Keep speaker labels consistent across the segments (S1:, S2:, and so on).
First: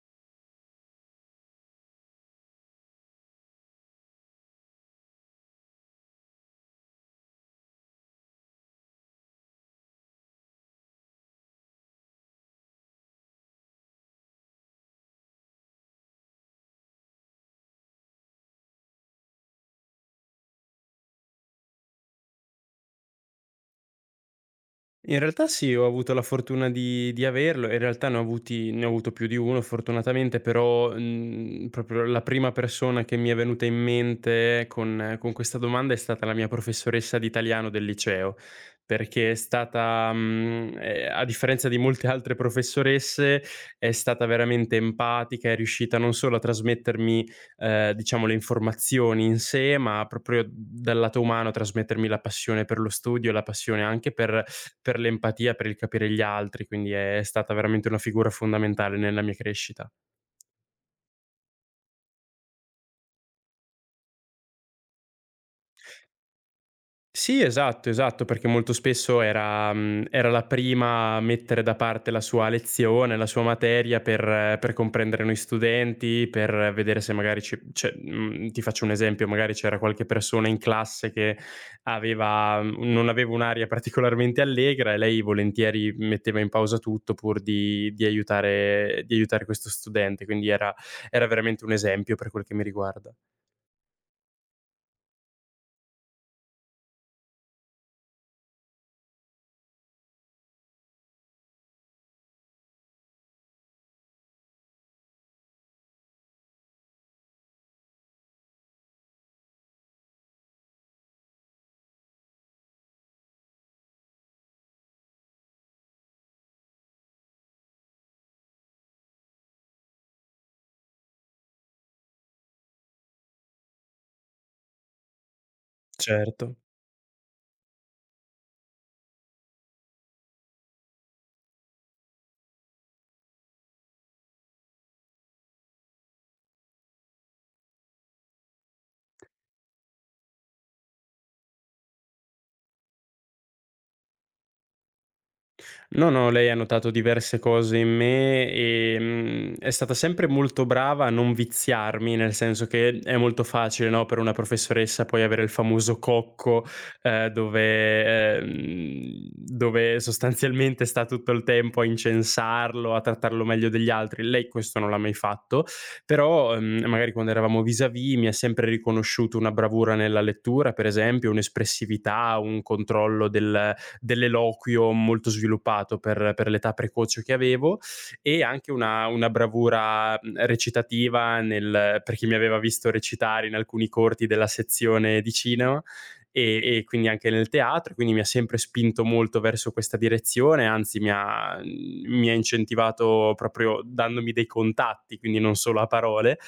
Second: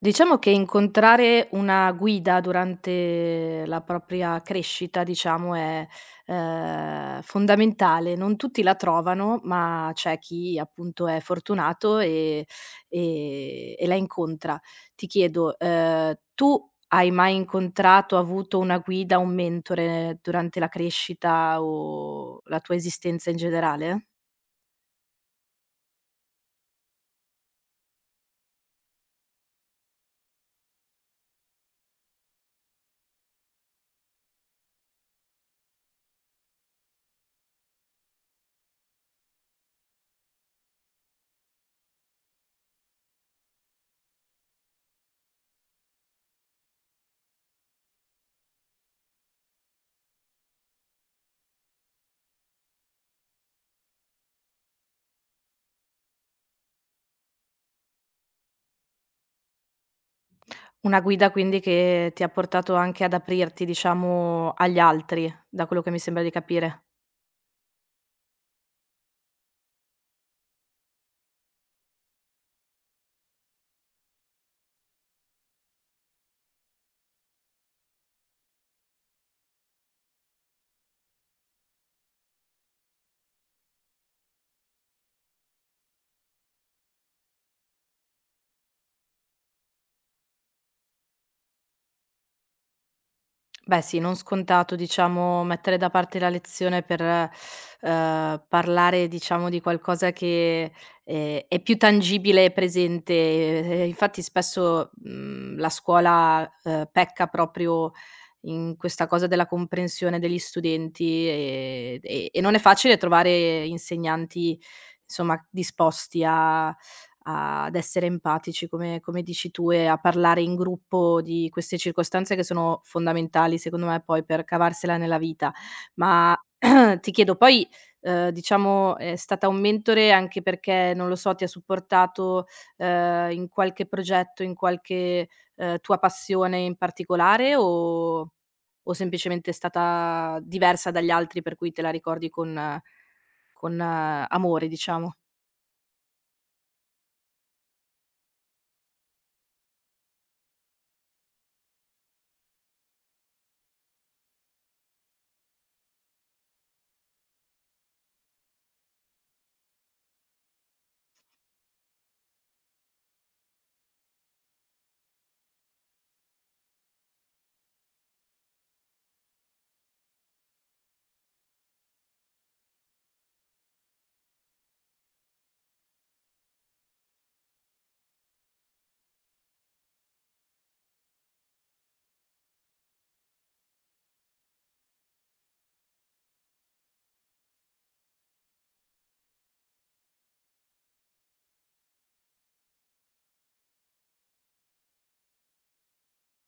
S1: Diciamo che incontrare una guida durante la propria crescita, diciamo, è, fondamentale. Non tutti la trovano, ma c'è chi appunto è fortunato e la incontra. Ti chiedo, tu hai mai incontrato, avuto una guida, un mentore durante la crescita o la tua esistenza in generale?
S2: In realtà sì, ho avuto la fortuna di averlo, in realtà ne ho avuto più di 1 fortunatamente, però, proprio la prima persona che mi è venuta in mente con questa domanda è stata la mia professoressa di italiano del liceo, perché è stata a differenza di molte altre professoresse, è stata veramente empatica, è riuscita non solo a trasmettermi, diciamo le informazioni in sé, ma proprio dal lato umano, trasmettermi la passione per lo studio, la passione anche per l'empatia, per il capire gli altri, quindi è stata veramente una figura fondamentale nella mia crescita.
S1: Una guida quindi che ti ha portato anche ad aprirti, diciamo, agli altri, da quello che mi sembra di capire.
S2: Sì, esatto, esatto, perché molto spesso era la prima a mettere da parte la sua lezione, la sua materia per comprendere noi studenti, per vedere se magari ci cioè, mhmm, ti faccio un esempio, magari c'era qualche persona in classe che non aveva un'aria particolarmente allegra e lei volentieri metteva in pausa tutto pur di aiutare questo studente, quindi era veramente un esempio per quel che mi riguarda.
S1: Beh sì, non scontato diciamo mettere da parte la lezione per, parlare diciamo di qualcosa che, è più tangibile e presente. E infatti spesso, la scuola, pecca proprio in questa cosa della comprensione degli studenti, e non è facile trovare insegnanti, insomma, disposti a ad essere empatici, come come dici tu, e a parlare in gruppo di queste circostanze che sono fondamentali, secondo me, poi per cavarsela nella vita. Ma
S2: Certo.
S1: ti chiedo poi, diciamo, è stata un mentore anche perché, non lo so, ti ha supportato, in qualche progetto, in qualche, tua passione in particolare o semplicemente è stata diversa dagli altri per cui te la ricordi con amore, diciamo?
S2: No, no, lei ha notato diverse cose in me, è stata sempre molto brava a non viziarmi, nel senso che è molto facile, no, per una professoressa poi avere il famoso cocco, dove sostanzialmente sta tutto il tempo a incensarlo, a trattarlo meglio degli altri. Lei questo non l'ha mai fatto, però, magari quando eravamo vis-à-vis mi ha sempre riconosciuto una bravura nella lettura, per esempio, un'espressività, un controllo dell'eloquio molto sviluppato per l'età precoce che avevo e anche una bravura recitativa per chi mi aveva visto recitare in alcuni corti della sezione di cinema e quindi anche nel teatro, quindi mi ha sempre spinto molto verso questa direzione, anzi mi ha incentivato proprio dandomi dei contatti, quindi non solo a parole,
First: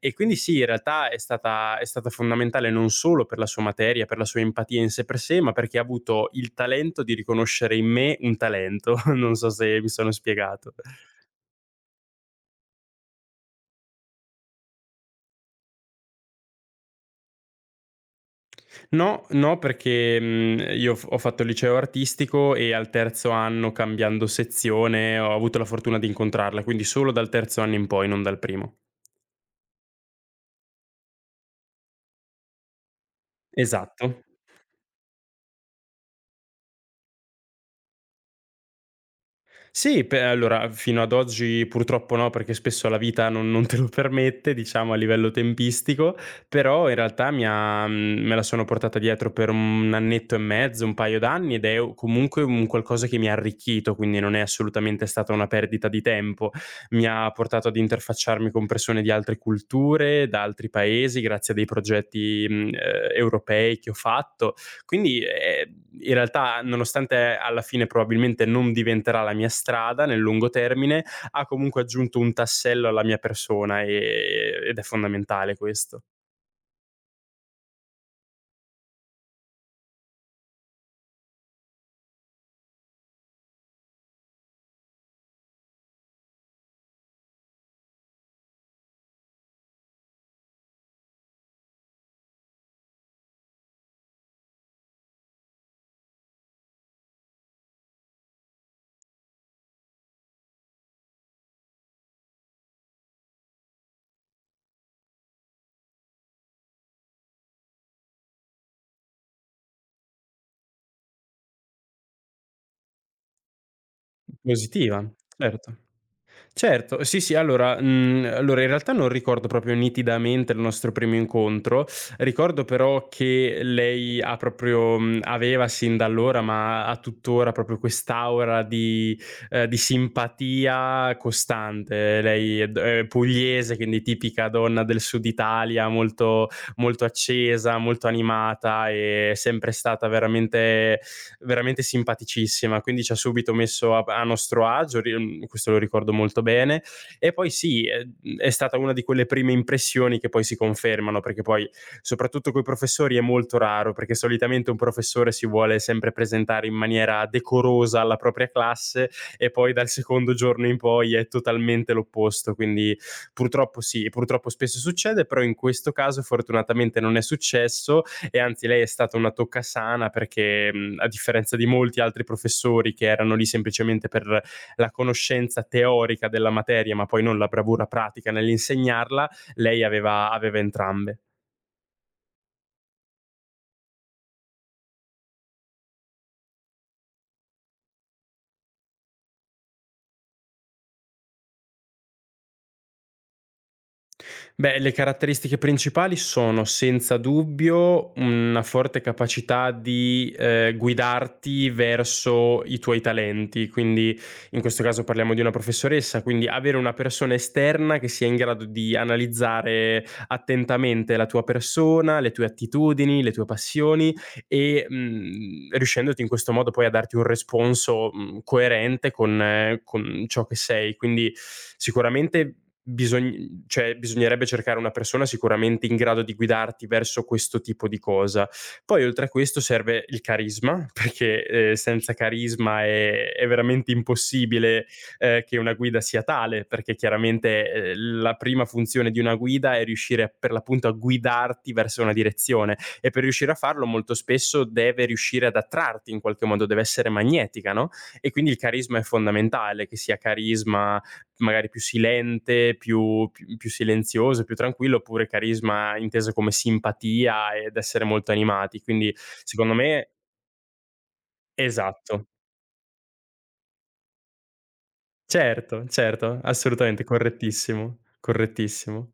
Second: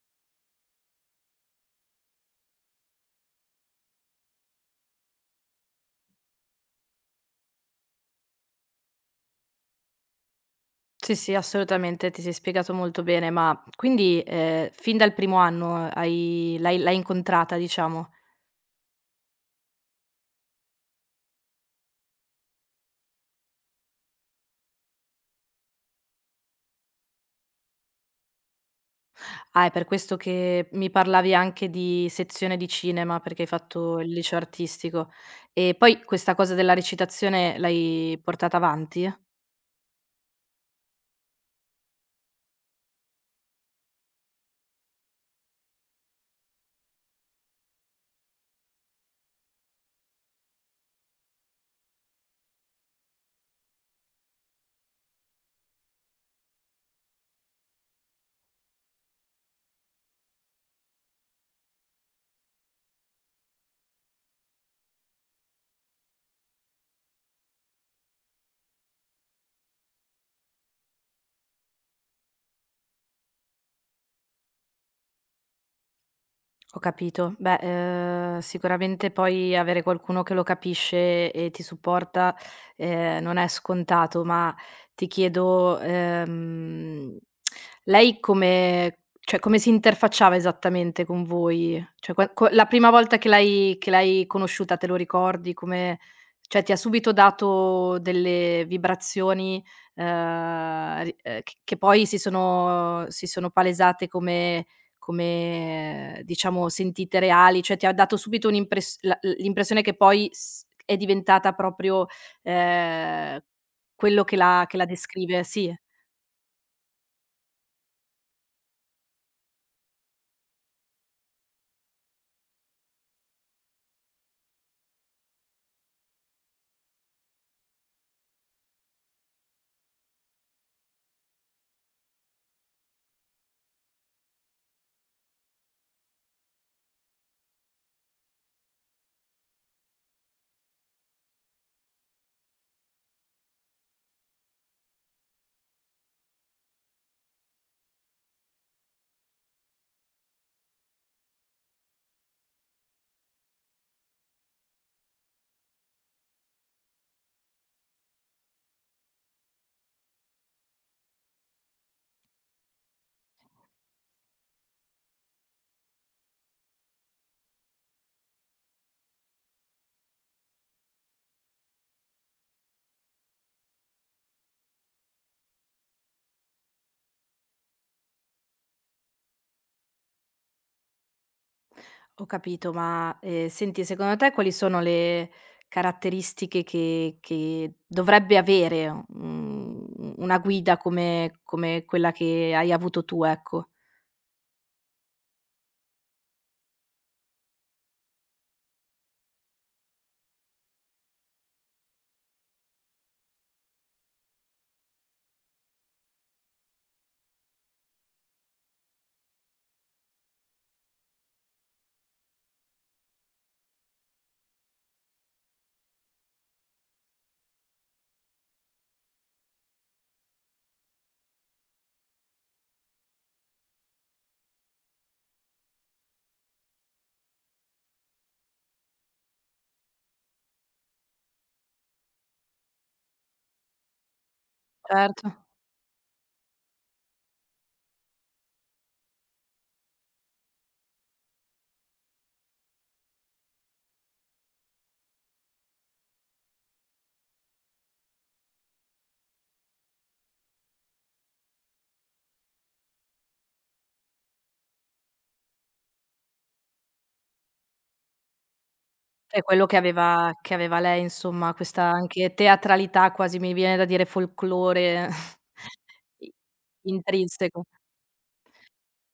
S2: e quindi sì, in realtà è stata fondamentale non solo per la sua materia, per la sua empatia in sé per sé, ma perché ha avuto il talento di riconoscere in me un talento. Non so se mi sono spiegato.
S1: Sì, sì, assolutamente, ti sei spiegato molto bene, ma quindi, fin dal primo anno hai l'hai incontrata, diciamo?
S2: No, no perché, io f ho fatto il liceo artistico e al terzo anno, cambiando sezione, ho avuto la fortuna di incontrarla, quindi solo dal terzo anno in poi, non dal primo.
S1: Ah, è per questo che mi parlavi anche di sezione di cinema, perché hai fatto
S2: Esatto.
S1: il liceo artistico. E poi questa cosa della recitazione l'hai portata avanti?
S2: Sì, pe allora, fino ad oggi purtroppo no, perché spesso la vita non te lo permette, diciamo a livello tempistico, però in realtà me la sono portata dietro per un annetto e mezzo, un paio d'anni ed è u comunque un qualcosa che mi ha arricchito, quindi non è assolutamente stata una perdita di tempo. Mi ha portato ad interfacciarmi con persone di altre culture, da altri paesi, grazie a dei progetti, europei che ho fatto quindi, in realtà, nonostante alla fine probabilmente non diventerà la mia strada nel lungo termine, ha comunque aggiunto un tassello alla mia persona, ed è fondamentale questo.
S1: Ho capito. Beh, sicuramente poi avere qualcuno che lo capisce e ti supporta, non è scontato, ma ti chiedo, lei come cioè come si interfacciava esattamente con voi? Cioè qua co la prima volta che l'hai conosciuta te lo ricordi? Come cioè ti ha subito dato delle vibrazioni, ri che poi si sono palesate come come, diciamo, sentite reali? Cioè, ti ha dato subito un'impres la l'impressione che poi s è diventata proprio, ehm, quello che la
S2: Positiva,
S1: descrive sì,
S2: certo. Certo, sì, sì, allora in realtà non ricordo proprio nitidamente il nostro primo incontro, ricordo però che lei aveva sin da allora, ma ha tuttora proprio quest'aura di simpatia costante. Lei è pugliese, quindi tipica donna del Sud Italia, molto molto accesa, molto animata, è sempre stata veramente veramente simpaticissima, quindi ci ha subito messo a nostro agio, questo lo ricordo molto bene. E poi sì, è stata una di quelle prime impressioni che poi si confermano, perché poi soprattutto con i professori è molto raro, perché solitamente un professore si vuole sempre presentare in maniera decorosa alla propria classe e poi dal secondo giorno in poi è totalmente l'opposto, quindi purtroppo sì, purtroppo spesso succede, però in questo caso fortunatamente non è successo e anzi lei è stata una tocca sana perché a differenza di molti altri professori che erano lì semplicemente per la conoscenza teorica della materia ma poi non la bravura pratica nell'insegnarla, lei aveva entrambe.
S1: ho capito, ma, senti, secondo te quali sono le caratteristiche che dovrebbe avere, u una guida come come quella che hai avuto tu, ecco?
S2: Beh, le caratteristiche principali sono senza dubbio una forte capacità di, guidarti verso i tuoi talenti, quindi in questo caso parliamo di una professoressa, quindi avere una persona esterna che sia in grado di analizzare attentamente la tua persona, le tue attitudini, le tue passioni e, riuscendoti in questo modo poi a darti un responso, coerente con ciò che sei. Quindi sicuramente bisogn cioè bisognerebbe cercare una persona sicuramente in grado di guidarti verso questo tipo di cosa. Poi oltre a questo serve il carisma, perché, senza carisma è veramente impossibile,
S1: Certo.
S2: che una guida sia tale, perché chiaramente, la prima funzione di una guida è riuscire per l'appunto a guidarti verso una direzione e per riuscire a farlo molto spesso deve riuscire ad attrarti in qualche modo, deve essere magnetica, no? E quindi il carisma è fondamentale, che sia carisma magari più silente, più silenzioso, più tranquillo, oppure carisma inteso come simpatia ed essere molto animati. Quindi
S1: È quello
S2: secondo
S1: che
S2: me
S1: aveva lei, insomma, questa
S2: esatto.
S1: anche teatralità quasi, mi viene da dire folklore.
S2: Certo,
S1: I
S2: certo, assolutamente,
S1: intrinseco.
S2: correttissimo, correttissimo.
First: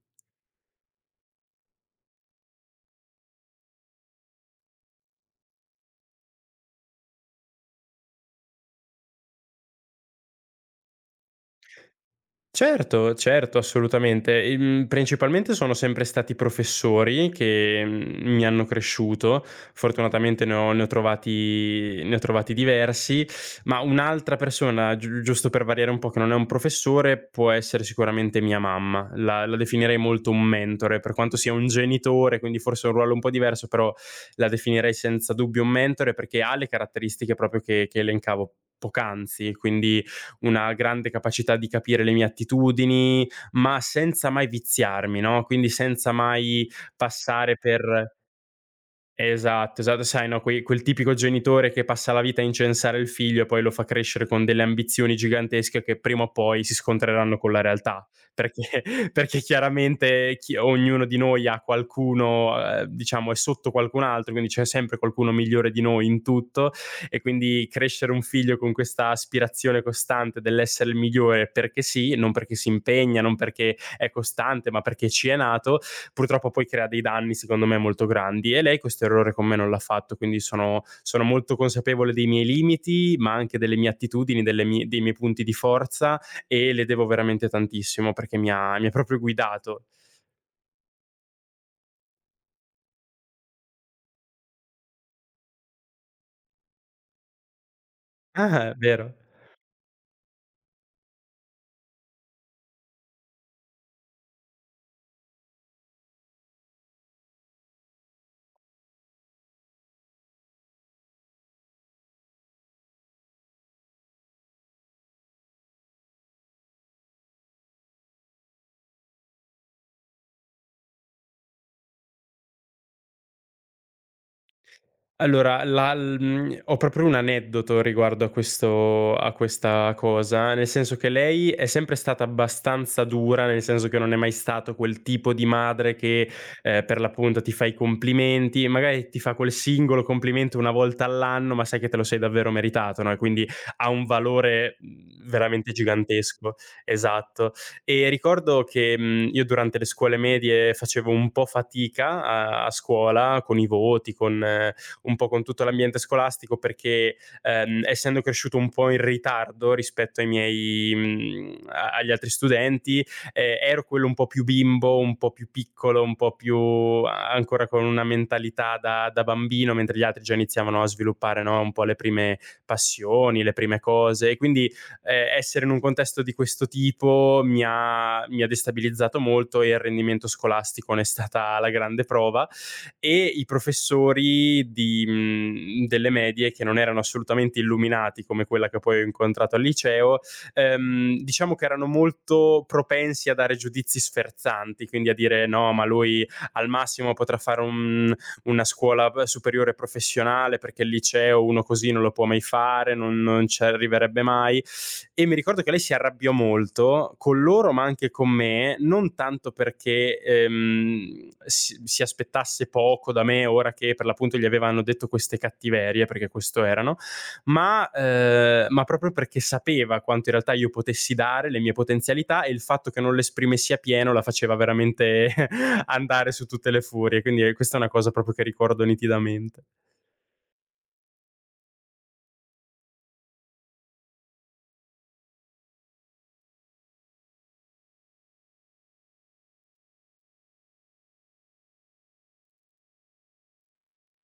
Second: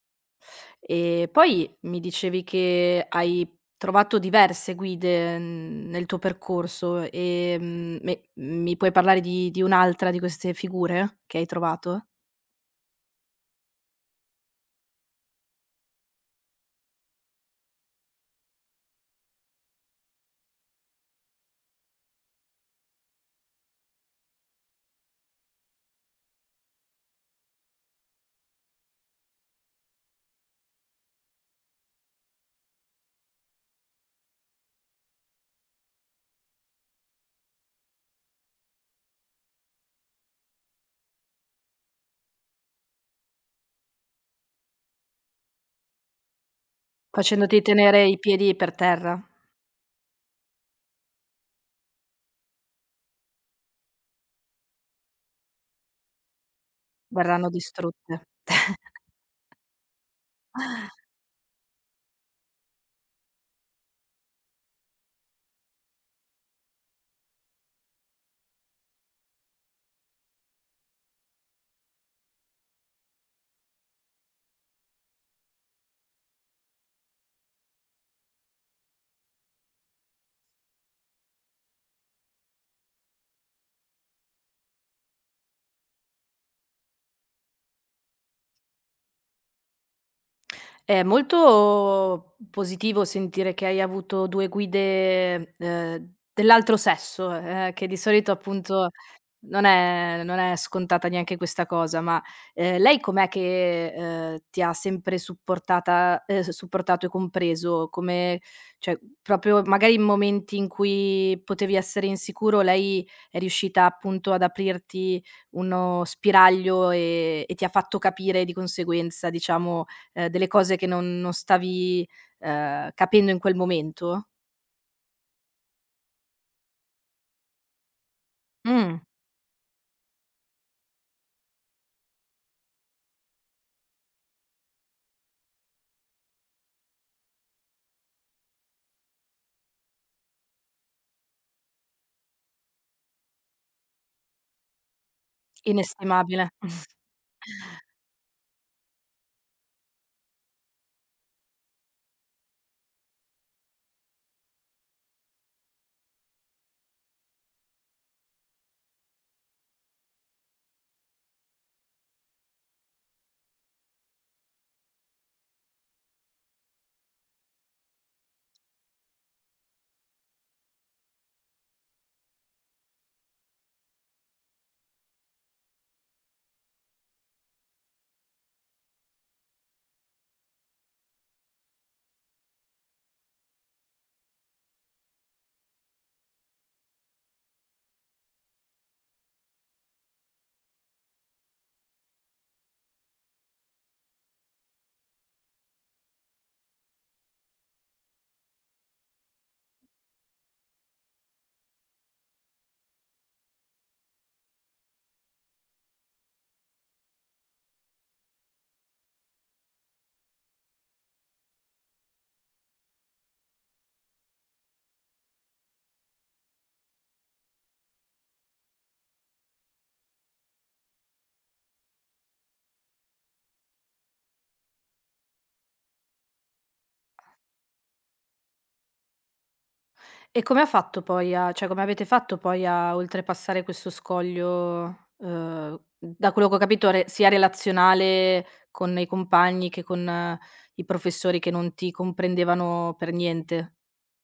S1: E poi mi dicevi che hai trovato diverse guide, nel tuo percorso, me mi puoi parlare di un'altra di queste figure che hai trovato?
S2: Certo, certo, assolutamente. E, principalmente sono sempre stati professori che, mi hanno cresciuto. Fortunatamente ne ho trovati diversi, ma un'altra persona, giusto per variare un po' che non è un professore, può essere sicuramente mia mamma. La definirei molto un mentore, per quanto sia un genitore, quindi forse un ruolo un po' diverso, però la definirei senza dubbio un mentore perché ha le caratteristiche proprio che elencavo poc'anzi, quindi una grande capacità di capire le mie attitudini, ma senza mai viziarmi, no, quindi senza mai passare
S1: Facendoti tenere
S2: per.
S1: i piedi per terra,
S2: Esatto, esatto, sai, no, quei quel tipico genitore che passa la vita a incensare il figlio e poi lo fa crescere con delle ambizioni gigantesche che prima o poi si scontreranno
S1: verranno
S2: con la realtà,
S1: distrutte.
S2: perché perché chiaramente chi ognuno di noi ha qualcuno diciamo è sotto qualcun altro, quindi c'è sempre qualcuno migliore di noi in tutto e quindi crescere un figlio con questa aspirazione costante dell'essere il migliore perché sì, non perché si impegna, non perché è costante, ma perché ci è nato, purtroppo poi crea dei danni secondo me molto grandi e lei questo errore con me non l'ha fatto, quindi sono molto consapevole dei miei limiti, ma anche delle mie attitudini, delle mie dei miei punti di forza e le devo veramente tantissimo perché mi ha proprio guidato.
S1: È molto positivo sentire che hai avuto 2 guide, dell'altro sesso, che di solito
S2: Ah, è
S1: appunto
S2: vero.
S1: non è scontata neanche questa cosa, ma, lei com'è che, ti ha sempre supportata s supportato e compreso? Come cioè, proprio magari in momenti in cui potevi essere insicuro, lei è riuscita appunto ad aprirti uno spiraglio, e ti ha fatto capire di conseguenza, diciamo, delle cose che non stavi, capendo in quel momento?
S2: Allora, ho proprio un aneddoto riguardo
S1: Mh,
S2: a questa cosa, nel senso che lei è sempre stata abbastanza dura, nel senso che non è mai stato quel tipo di madre che, per l'appunto ti fa i complimenti, magari ti fa quel singolo complimento una volta all'anno, ma sai che te lo sei davvero meritato, no, e quindi ha un valore, veramente
S1: inestimabile.
S2: gigantesco. Esatto. E ricordo che, io durante le scuole medie facevo un po' fatica a scuola con i voti, con un po' con tutto l'ambiente scolastico perché, essendo cresciuto un po' in ritardo rispetto ai miei mhmm, a agli altri studenti, ero quello un po' più bimbo, un po' più piccolo, un po' più a ancora con una mentalità da bambino, mentre gli altri già iniziavano a sviluppare, no, un po' le prime passioni, le prime cose e quindi, essere in un contesto di questo tipo mi ha destabilizzato molto e il rendimento scolastico ne è stata la grande prova e i professori delle medie che non erano assolutamente illuminati come quella che poi ho incontrato al liceo, diciamo che erano molto propensi a dare giudizi sferzanti, quindi a dire: "No, ma lui al massimo potrà fare un una scuola p superiore professionale, perché il liceo uno così non lo può mai fare, non ci arriverebbe mai" e mi ricordo che lei si arrabbiò molto con loro, ma anche con me, non tanto perché si aspettasse poco da me ora che per l'appunto gli avevano detto queste cattiverie, perché questo erano, ma proprio perché sapeva quanto in realtà io potessi dare, le mie potenzialità e il fatto che non le esprimessi a pieno la faceva veramente andare su tutte le furie, quindi questa è una cosa proprio che ricordo nitidamente.
S1: E come ha fatto poi a cioè come avete fatto poi a oltrepassare questo scoglio, da quello che ho capito re sia relazionale con i compagni che con i professori che non ti comprendevano per niente?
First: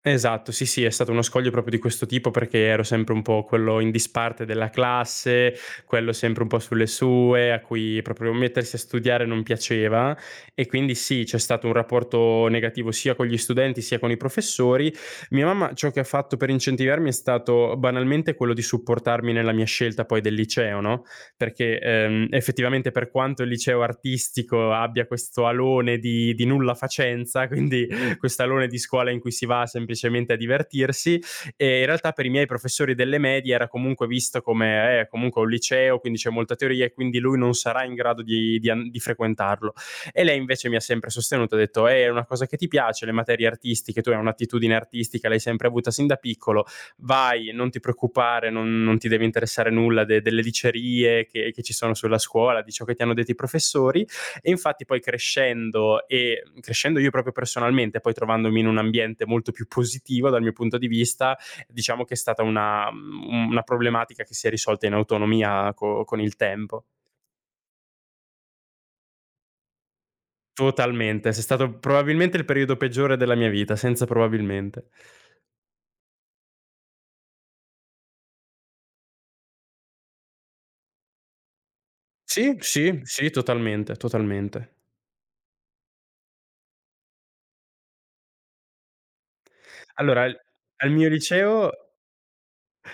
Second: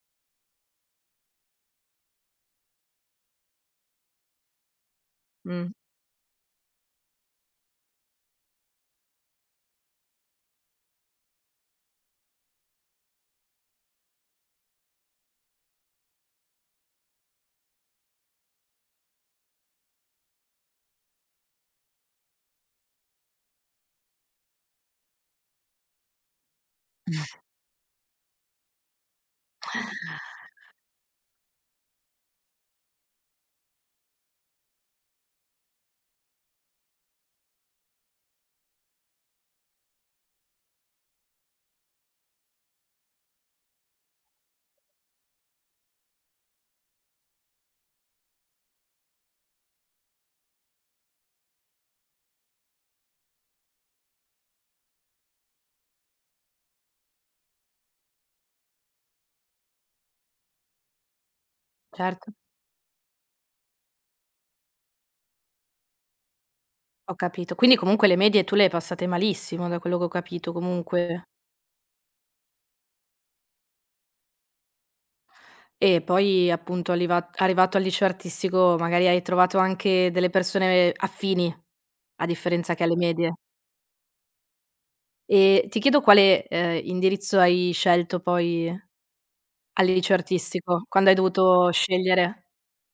S2: Esatto, sì, sì, è stato uno scoglio proprio di questo tipo perché ero sempre un po' quello in disparte della classe,
S1: Mh,
S2: quello sempre un po' sulle sue, a cui proprio mettersi a studiare non piaceva e quindi sì, c'è stato un rapporto negativo sia con gli studenti sia con i professori. Mia mamma ciò che ha fatto per incentivarmi è stato banalmente quello di supportarmi nella mia scelta poi del liceo, no, perché, effettivamente per quanto il liceo artistico abbia questo alone di nulla facenza, quindi questo alone di scuola in cui si va semplicemente a divertirsi e in realtà per i miei professori delle medie era comunque visto come comunque un liceo, quindi c'è molta teoria e quindi lui non sarà in grado di frequentarlo. E lei invece mi ha sempre sostenuto, ha detto è una cosa che ti piace, le materie artistiche, tu hai un'attitudine artistica, l'hai sempre avuta sin da piccolo, vai, non ti preoccupare, non ti deve interessare nulla delle dicerie che ci sono sulla scuola, di ciò che ti hanno detto i professori e infatti poi crescendo e crescendo io proprio personalmente, poi trovandomi in un ambiente molto più positivo dal mio punto di vista, diciamo che è
S1: certo,
S2: stata una problematica che si è risolta in autonomia con il tempo.
S1: ho capito. Quindi comunque le medie tu le hai passate malissimo da quello che ho capito comunque.
S2: Totalmente, è stato probabilmente il periodo peggiore della mia vita, senza probabilmente.
S1: E poi appunto alliva arrivato al liceo artistico magari hai trovato anche delle persone affini, a
S2: Sì,
S1: differenza che alle
S2: sì, sì,
S1: medie.
S2: totalmente, totalmente.
S1: E ti chiedo quale, indirizzo hai scelto poi al liceo
S2: Allora, al
S1: artistico,
S2: al
S1: quando
S2: mio
S1: hai dovuto
S2: liceo.
S1: scegliere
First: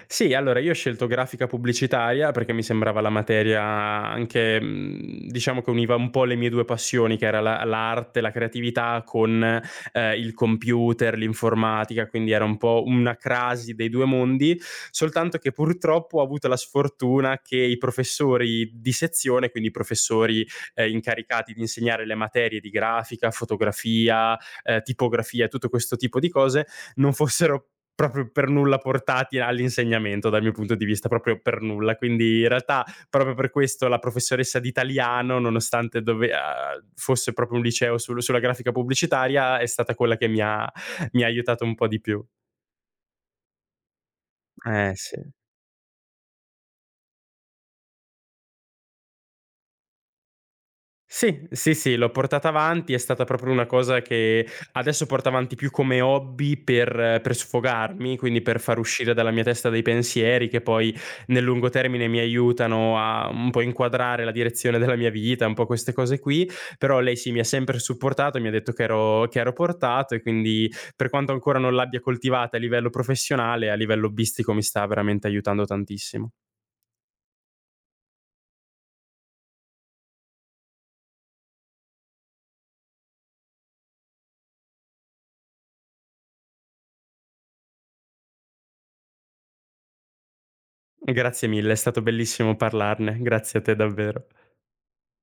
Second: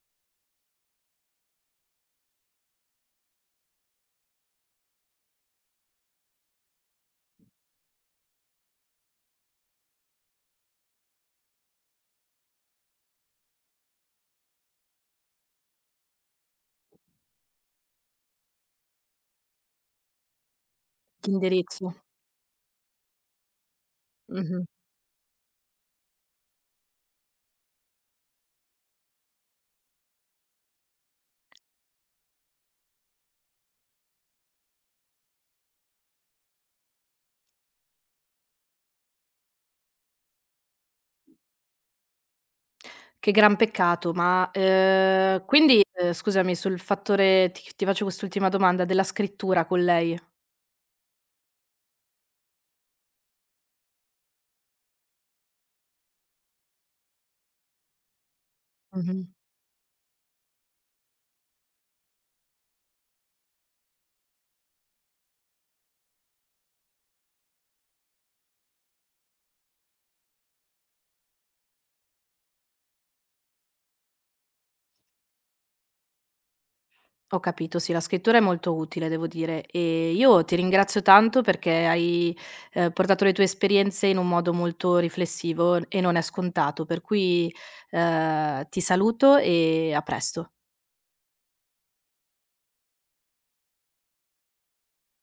S2: Sì, allora io ho scelto grafica pubblicitaria perché mi sembrava la materia anche, diciamo che univa un po' le mie 2 passioni, che era la l'arte, la creatività con, il computer, l'informatica, quindi era un po' una crasi dei 2 mondi, soltanto che purtroppo ho avuto la sfortuna che i professori di sezione, quindi i professori, incaricati di
S1: l'indirizzo.
S2: insegnare le materie di grafica, fotografia,
S1: Mh-mh.
S2: tipografia, tutto questo tipo di cose, non fossero proprio per nulla portati all'insegnamento dal mio punto di vista, proprio per nulla. Quindi in realtà proprio per questo la professoressa di italiano, nonostante fosse proprio un liceo sulla grafica pubblicitaria, è stata quella che mi ha aiutato un po' di più.
S1: Che gran peccato, ma,
S2: Eh sì.
S1: quindi, scusami sul fattore ti faccio quest'ultima domanda, della scrittura con lei.
S2: Sì, sì, sì, l'ho portata avanti, è stata proprio una cosa che adesso porto avanti più come hobby per sfogarmi, quindi per far uscire
S1: Mh-mh.
S2: dalla mia testa dei pensieri che poi nel lungo termine mi aiutano a un po' inquadrare la direzione della mia vita, un po' queste cose qui, però lei sì mi ha sempre supportato, mi ha detto che ero portato e quindi per quanto ancora non l'abbia coltivata a livello professionale, a livello hobbistico mi sta veramente aiutando tantissimo.
S1: Ho capito, sì, la scrittura è molto utile devo dire. E io ti ringrazio tanto perché hai, portato le tue esperienze in un modo molto riflessivo e non è scontato, per cui, ti saluto e a presto.
S2: Grazie mille, è stato bellissimo parlarne, grazie a te davvero.